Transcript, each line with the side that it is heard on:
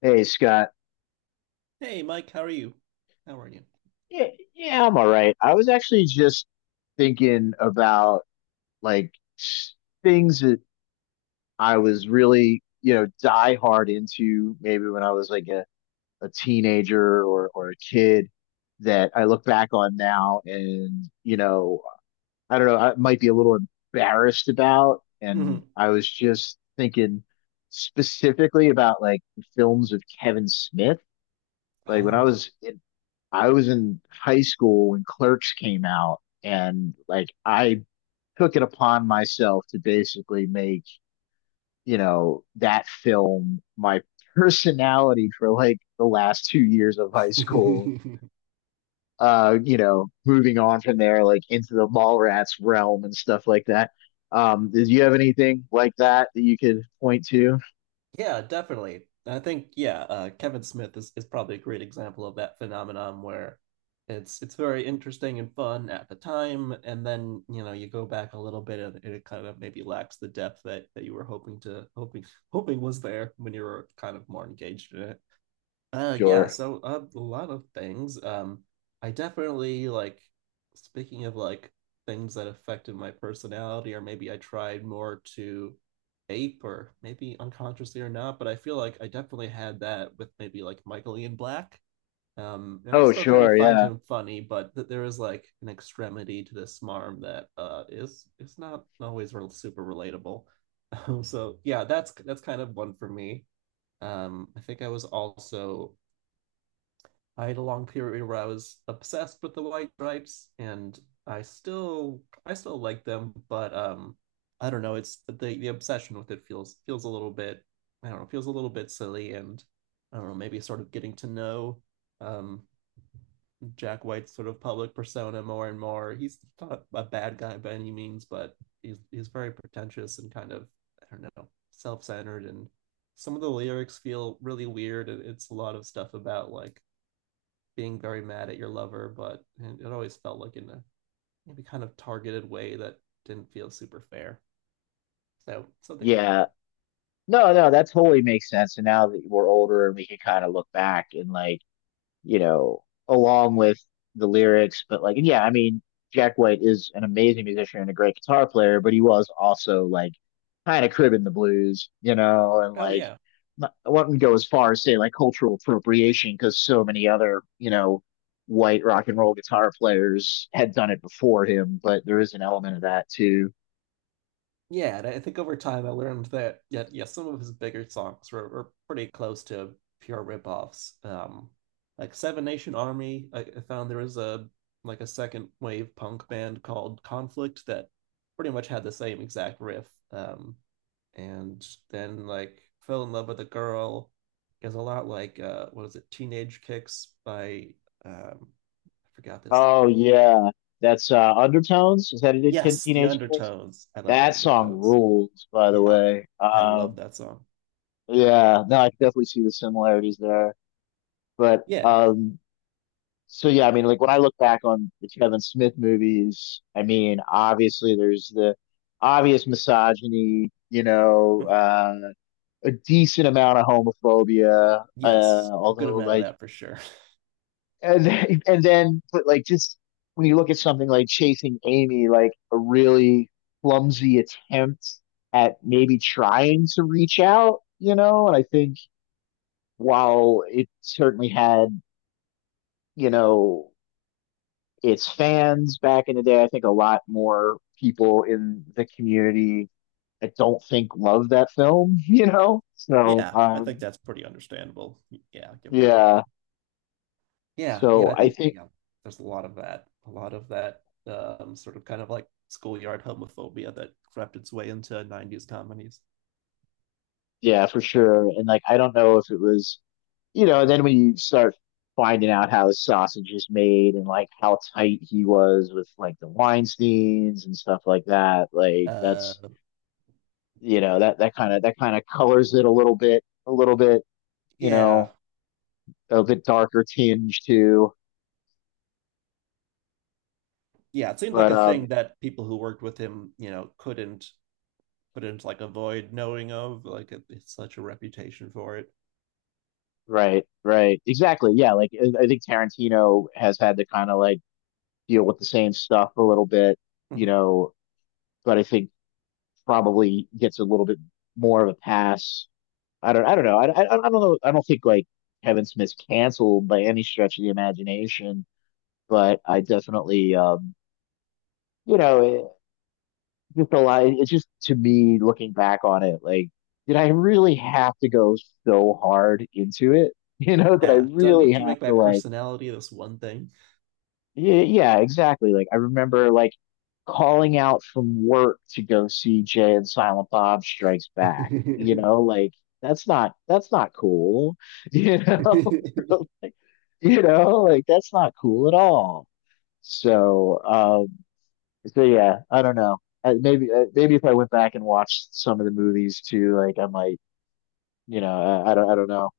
left: Hey Scott.
right: Hey, Mike, how are you? How are you?
left: Yeah, yeah, I'm all right. I was actually just thinking about like s- things that I was really, you know, die hard into maybe when I was like a teenager or a kid that I look back on now and, you know, I don't know, I might be a little embarrassed about. And
right: Hmm
left: I was just thinking specifically about like films of Kevin Smith. Like when I
right: Oh.
left: was in. I was in high school when Clerks came out, and like I took it upon myself to basically make, you know, that film my personality for like the last 2 years of high school. You know, moving on from there, like into the Mallrats realm and stuff like that. Did you have anything like that that you could point to?
right: Yeah, definitely. I think Kevin Smith is probably a great example of that phenomenon where it's very interesting and fun at the time, and then you know you go back a little bit and it kind of maybe lacks the depth that that you were hoping to hoping hoping was there when you were kind of more engaged in it.
left: Sure.
right: A lot of things. I definitely like, speaking of like things that affected my personality or maybe I tried more to ape or maybe unconsciously or not, but I feel like I definitely had that with maybe like Michael Ian Black. And I
left: Oh,
right: still kind of
left: sure.
right: find
left: Yeah.
right: him funny, but th there is like an extremity to this smarm that is not always real super relatable. So yeah, that's kind of one for me. I think I was also, I had a long period where I was obsessed with the White Stripes, and I still like them, but I don't know, it's the obsession with it feels a little bit, I don't know, feels a little bit silly, and I don't know, maybe sort of getting to know um Jack White's sort of public persona more and more. He's not a bad guy by any means, but he's very pretentious and kind of, I don't know, self-centered, and some of the lyrics feel really weird and it's a lot of stuff about like being very mad at your lover, but it always felt like in a maybe kind of targeted way that didn't feel super fair. So something like
left: Yeah.
right: that.
left: No, no, that totally makes sense. And now that we're older and we can kind of look back and like, you know, along with the lyrics. But like, yeah, I mean, Jack White is an amazing musician and a great guitar player, but he was also like kind of cribbing the blues, you know, and
right: Oh
left: like
right: yeah.
left: not, I wouldn't go as far as say like cultural appropriation because so many other, you know, white rock and roll guitar players had done it before him, but there is an element of that too.
right: Yeah, and I think over time I learned that, yeah, yeah, some of his bigger songs were pretty close to pure ripoffs. Like Seven Nation Army, I found there was a like a second wave punk band called Conflict that pretty much had the same exact riff. Um, and then like Fell in Love with a Girl is a lot like, what is it, Teenage Kicks by, um, I forgot this.
left: Oh yeah, that's Undertones. Is that it?
right: Yes, The
left: Teenage Kicks.
right: Undertones. I love The
left: That song
right: Undertones.
left: rules, by the
right: Yeah,
left: way.
right: I love that song.
left: Yeah, no, I can definitely see the similarities there. But
right: Yeah.
left: um, so yeah, I mean like when I look back on the Kevin Smith movies, I mean obviously there's the obvious misogyny, you know, a decent amount of homophobia,
right: Yes, a good
left: although
right: amount of
left: like
right: that for sure.
left: and then but like just when you look at something like Chasing Amy, like a really clumsy attempt at maybe trying to reach out, you know, and I think while it certainly had, you know, its fans back in the day, I think a lot more people in the community I don't think love that film, you know? So,
right: Yeah, I think that's pretty understandable. Yeah, given the context.
left: yeah.
right: Yeah, yeah,
left: So
right: I
left: I
right: think
left: think,
right: yeah, there's a lot of that, a lot of that, sort of kind of like schoolyard homophobia that crept its way into 90s comedies.
left: yeah, for sure. And like, I don't know if it was, you know, then when you start finding out how his sausage is made and like how tight he was with like the Weinsteins and stuff like that, like
right: Uh,
left: that's, you know, that kind of colors it a little bit, a little bit. You
right: yeah,
left: know, a bit darker tinge too.
right: yeah, it seemed like
left: But
right: a thing that people who worked with him, couldn't like avoid knowing of. Like it's such a reputation for it.
left: right, right, exactly. Yeah, like I think Tarantino has had to kind of like deal with the same stuff a little bit, you know. But I think probably gets a little bit more of a pass. I don't know. I don't know. I don't think like Kevin Smith's canceled by any stretch of the imagination, but I definitely, you know, just a lot. It's just to me looking back on it, like, did I really have to go so hard into it? You know, that I
right: Yeah, do I
left: really
right: need to
left: have
right: make my
left: to like,
right: personality this one thing?
left: yeah, yeah, exactly. Like I remember like calling out from work to go see Jay and Silent Bob Strikes Back. You know, like that's not cool. You know, like, you know, like that's not cool at all. So, so yeah, I don't know. Maybe if I went back and watched some of the movies too, like I might, you know, I don't know,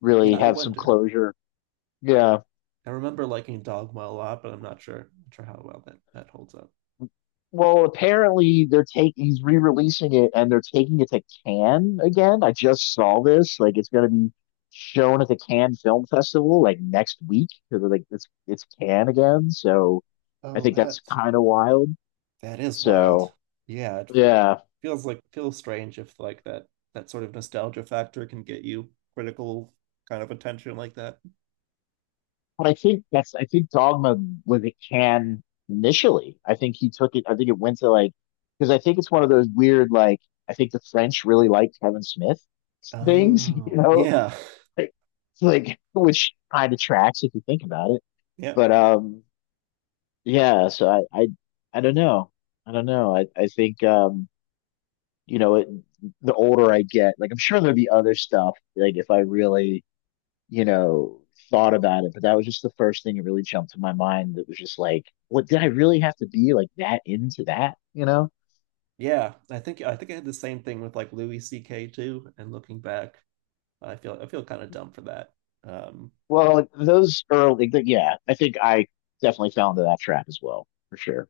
left: really
right: Yeah, I
left: have some
right: wonder.
left: closure. Yeah.
right: I remember liking Dogma a lot, but I'm not sure, not sure how well that holds up.
left: Well, apparently they're taking he's re-releasing it and they're taking it to Cannes again. I just saw this. Like it's gonna be shown at the Cannes Film Festival like next week because like it's Cannes again. So I
right: Oh,
left: think that's
right: that's,
left: kind of wild.
right: that is wild.
left: So
right: Yeah, it
left: yeah.
right: feels like, feels strange if like that, that sort of nostalgia factor can get you critical kind of attention like that.
left: But I think that's I think Dogma was a can initially. I think he took it. I think it went to like because I think it's one of those weird like I think the French really liked Kevin Smith things, you
right: Oh,
left: know,
right: yeah.
left: like it's like which kind of tracks if you think about it.
right: Yeah.
left: But yeah. So I don't know. I don't know. I think you know, it, the older I get, like I'm sure there'll be other stuff like if I really you know, thought about it, but that was just the first thing that really jumped to my mind that was just like, what did I really have to be like that into that, you know?
right: Yeah. I think I had the same thing with like Louis CK too, and looking back, I feel kind of dumb for that. Um,
left: Well, like, those early, like, yeah, I think I definitely fell into that trap as well, for sure.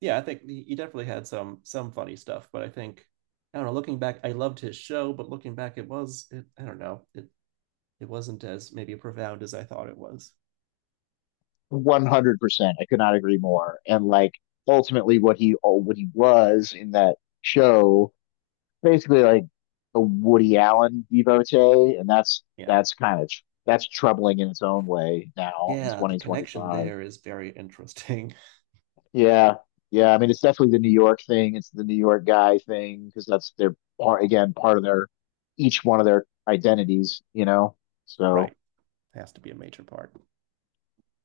right: yeah, I think he definitely had some funny stuff, but I think I don't know. Looking back, I loved his show, but looking back, it was it, I don't know, it wasn't as maybe profound as I thought it was.
left: 100%. I could not agree more. And like ultimately what he oh, what he was in that show, basically like a Woody Allen devotee, and that's
right: Yeah,
left: that's kind of that's troubling in its own way now in
right: yeah, the connection
left: 2025.
right: there is very interesting.
left: Yeah. Yeah. I mean, it's definitely the New York thing. It's the New York guy thing because that's their part, again, part of their, each one of their identities, you know? So,
right: Right, has to be a major part.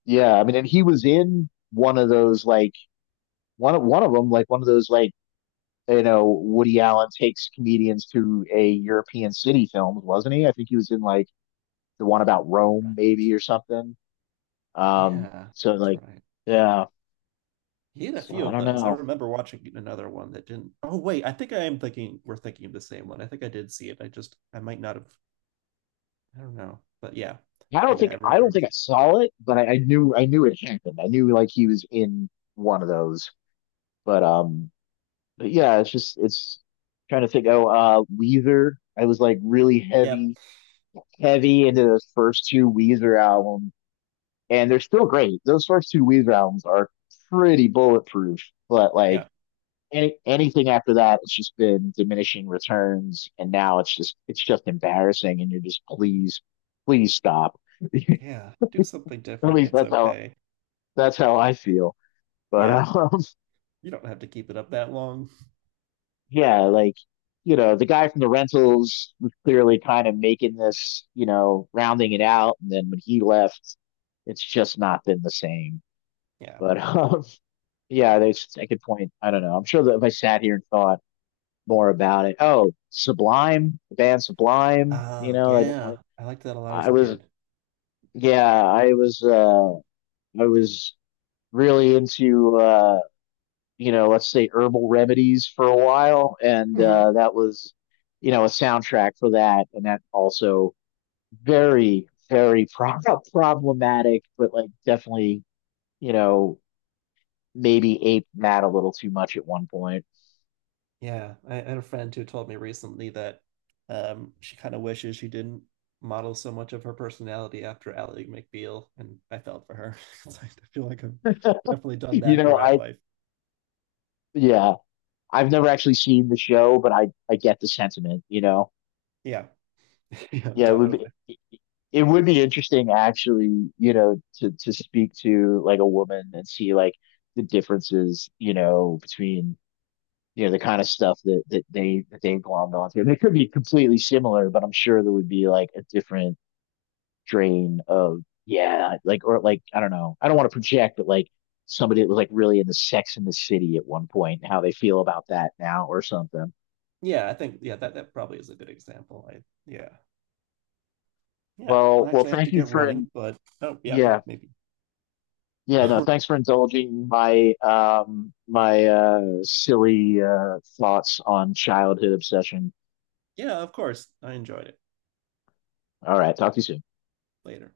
left: yeah. I mean, and he was in one of those, like, one of those, like, you know, Woody Allen takes comedians to a European city films, wasn't he? I think he was in, like, the one about Rome,
right: Right,
left: maybe, or something.
right: yeah,
left: So,
right: that's
left: like,
right: right.
left: yeah.
right: He had a
left: So
right: few
left: I
right: of
left: don't
right: those. I
left: know.
right: remember watching another one that didn't. Oh wait, I think I am thinking we're thinking of the same one. I think I did see it. I just I might not have. I don't know, but yeah.
left: I don't
right: Yeah, I
left: think I
right: remember.
left: don't
right: It
left: think
right: was,
left: I saw it, but I knew it happened. I knew like he was in one of those. But um, but yeah, it's just it's trying to think. Oh, Weezer. I was like really
right: yep,
left: heavy, heavy into those first two Weezer albums, and they're still great. Those first two Weezer albums are pretty bulletproof, but like
right: yeah.
left: anything after that, it's just been diminishing returns, and now it's just embarrassing, and you're just please, please stop.
right: Yeah, do something
left: At
right: different.
left: least
right: It's
left: that's how
right: okay.
left: that's how I feel. But
right: Yeah, you don't have to keep it up that long.
left: yeah, like you know, the guy from the rentals was clearly kind of making this, you know, rounding it out, and then when he left, it's just not been the same.
right: Yeah.
left: But yeah, there's I could point. I don't know. I'm sure that if I sat here and thought more about it, oh, Sublime, the band Sublime, you
right: Ah,
left: know, I definitely,
right: yeah. I liked that a lot as
left: I
right: a
left: was,
right: kid.
left: yeah, I was really into you know, let's say herbal remedies for a while, and
right: hmm
left: that was, you know, a soundtrack for that, and that also very, very problematic, but like definitely, you know, maybe aped that a little too much at one point.
right: Yeah, I had a friend who told me recently that she kind of wishes she didn't model so much of her personality after Ally McBeal, and I felt for her. 'Cause I feel like I've definitely done
left: You
right: that
left: know,
right: throughout
left: I
right: life.
left: yeah, I've never actually seen the show, but I get the sentiment. You know,
right: Yeah, yeah,
left: yeah, it would be.
right: definitely.
left: It would be interesting, actually, you know, to speak to like a woman and see like the differences, you know, between you know the kind of stuff that that they glommed onto. They could be completely similar, but I'm sure there would be like a different strain of yeah, like or like I don't know. I don't want to project, but like somebody that was like really into Sex in the City at one point, and how they feel about that now or something.
right: Yeah, I think yeah that probably is a good example. I yeah yeah.
left: Well,
right: Well,
left: well,
right: actually, I have to
left: thank you
right: get
left: for in,
right: running, but oh yeah, I
left: yeah.
right: think maybe
left: Yeah, no, thanks for indulging my my silly thoughts on childhood obsession.
right: yeah, of course, I enjoyed it
left: All right, talk to you soon.
right: later.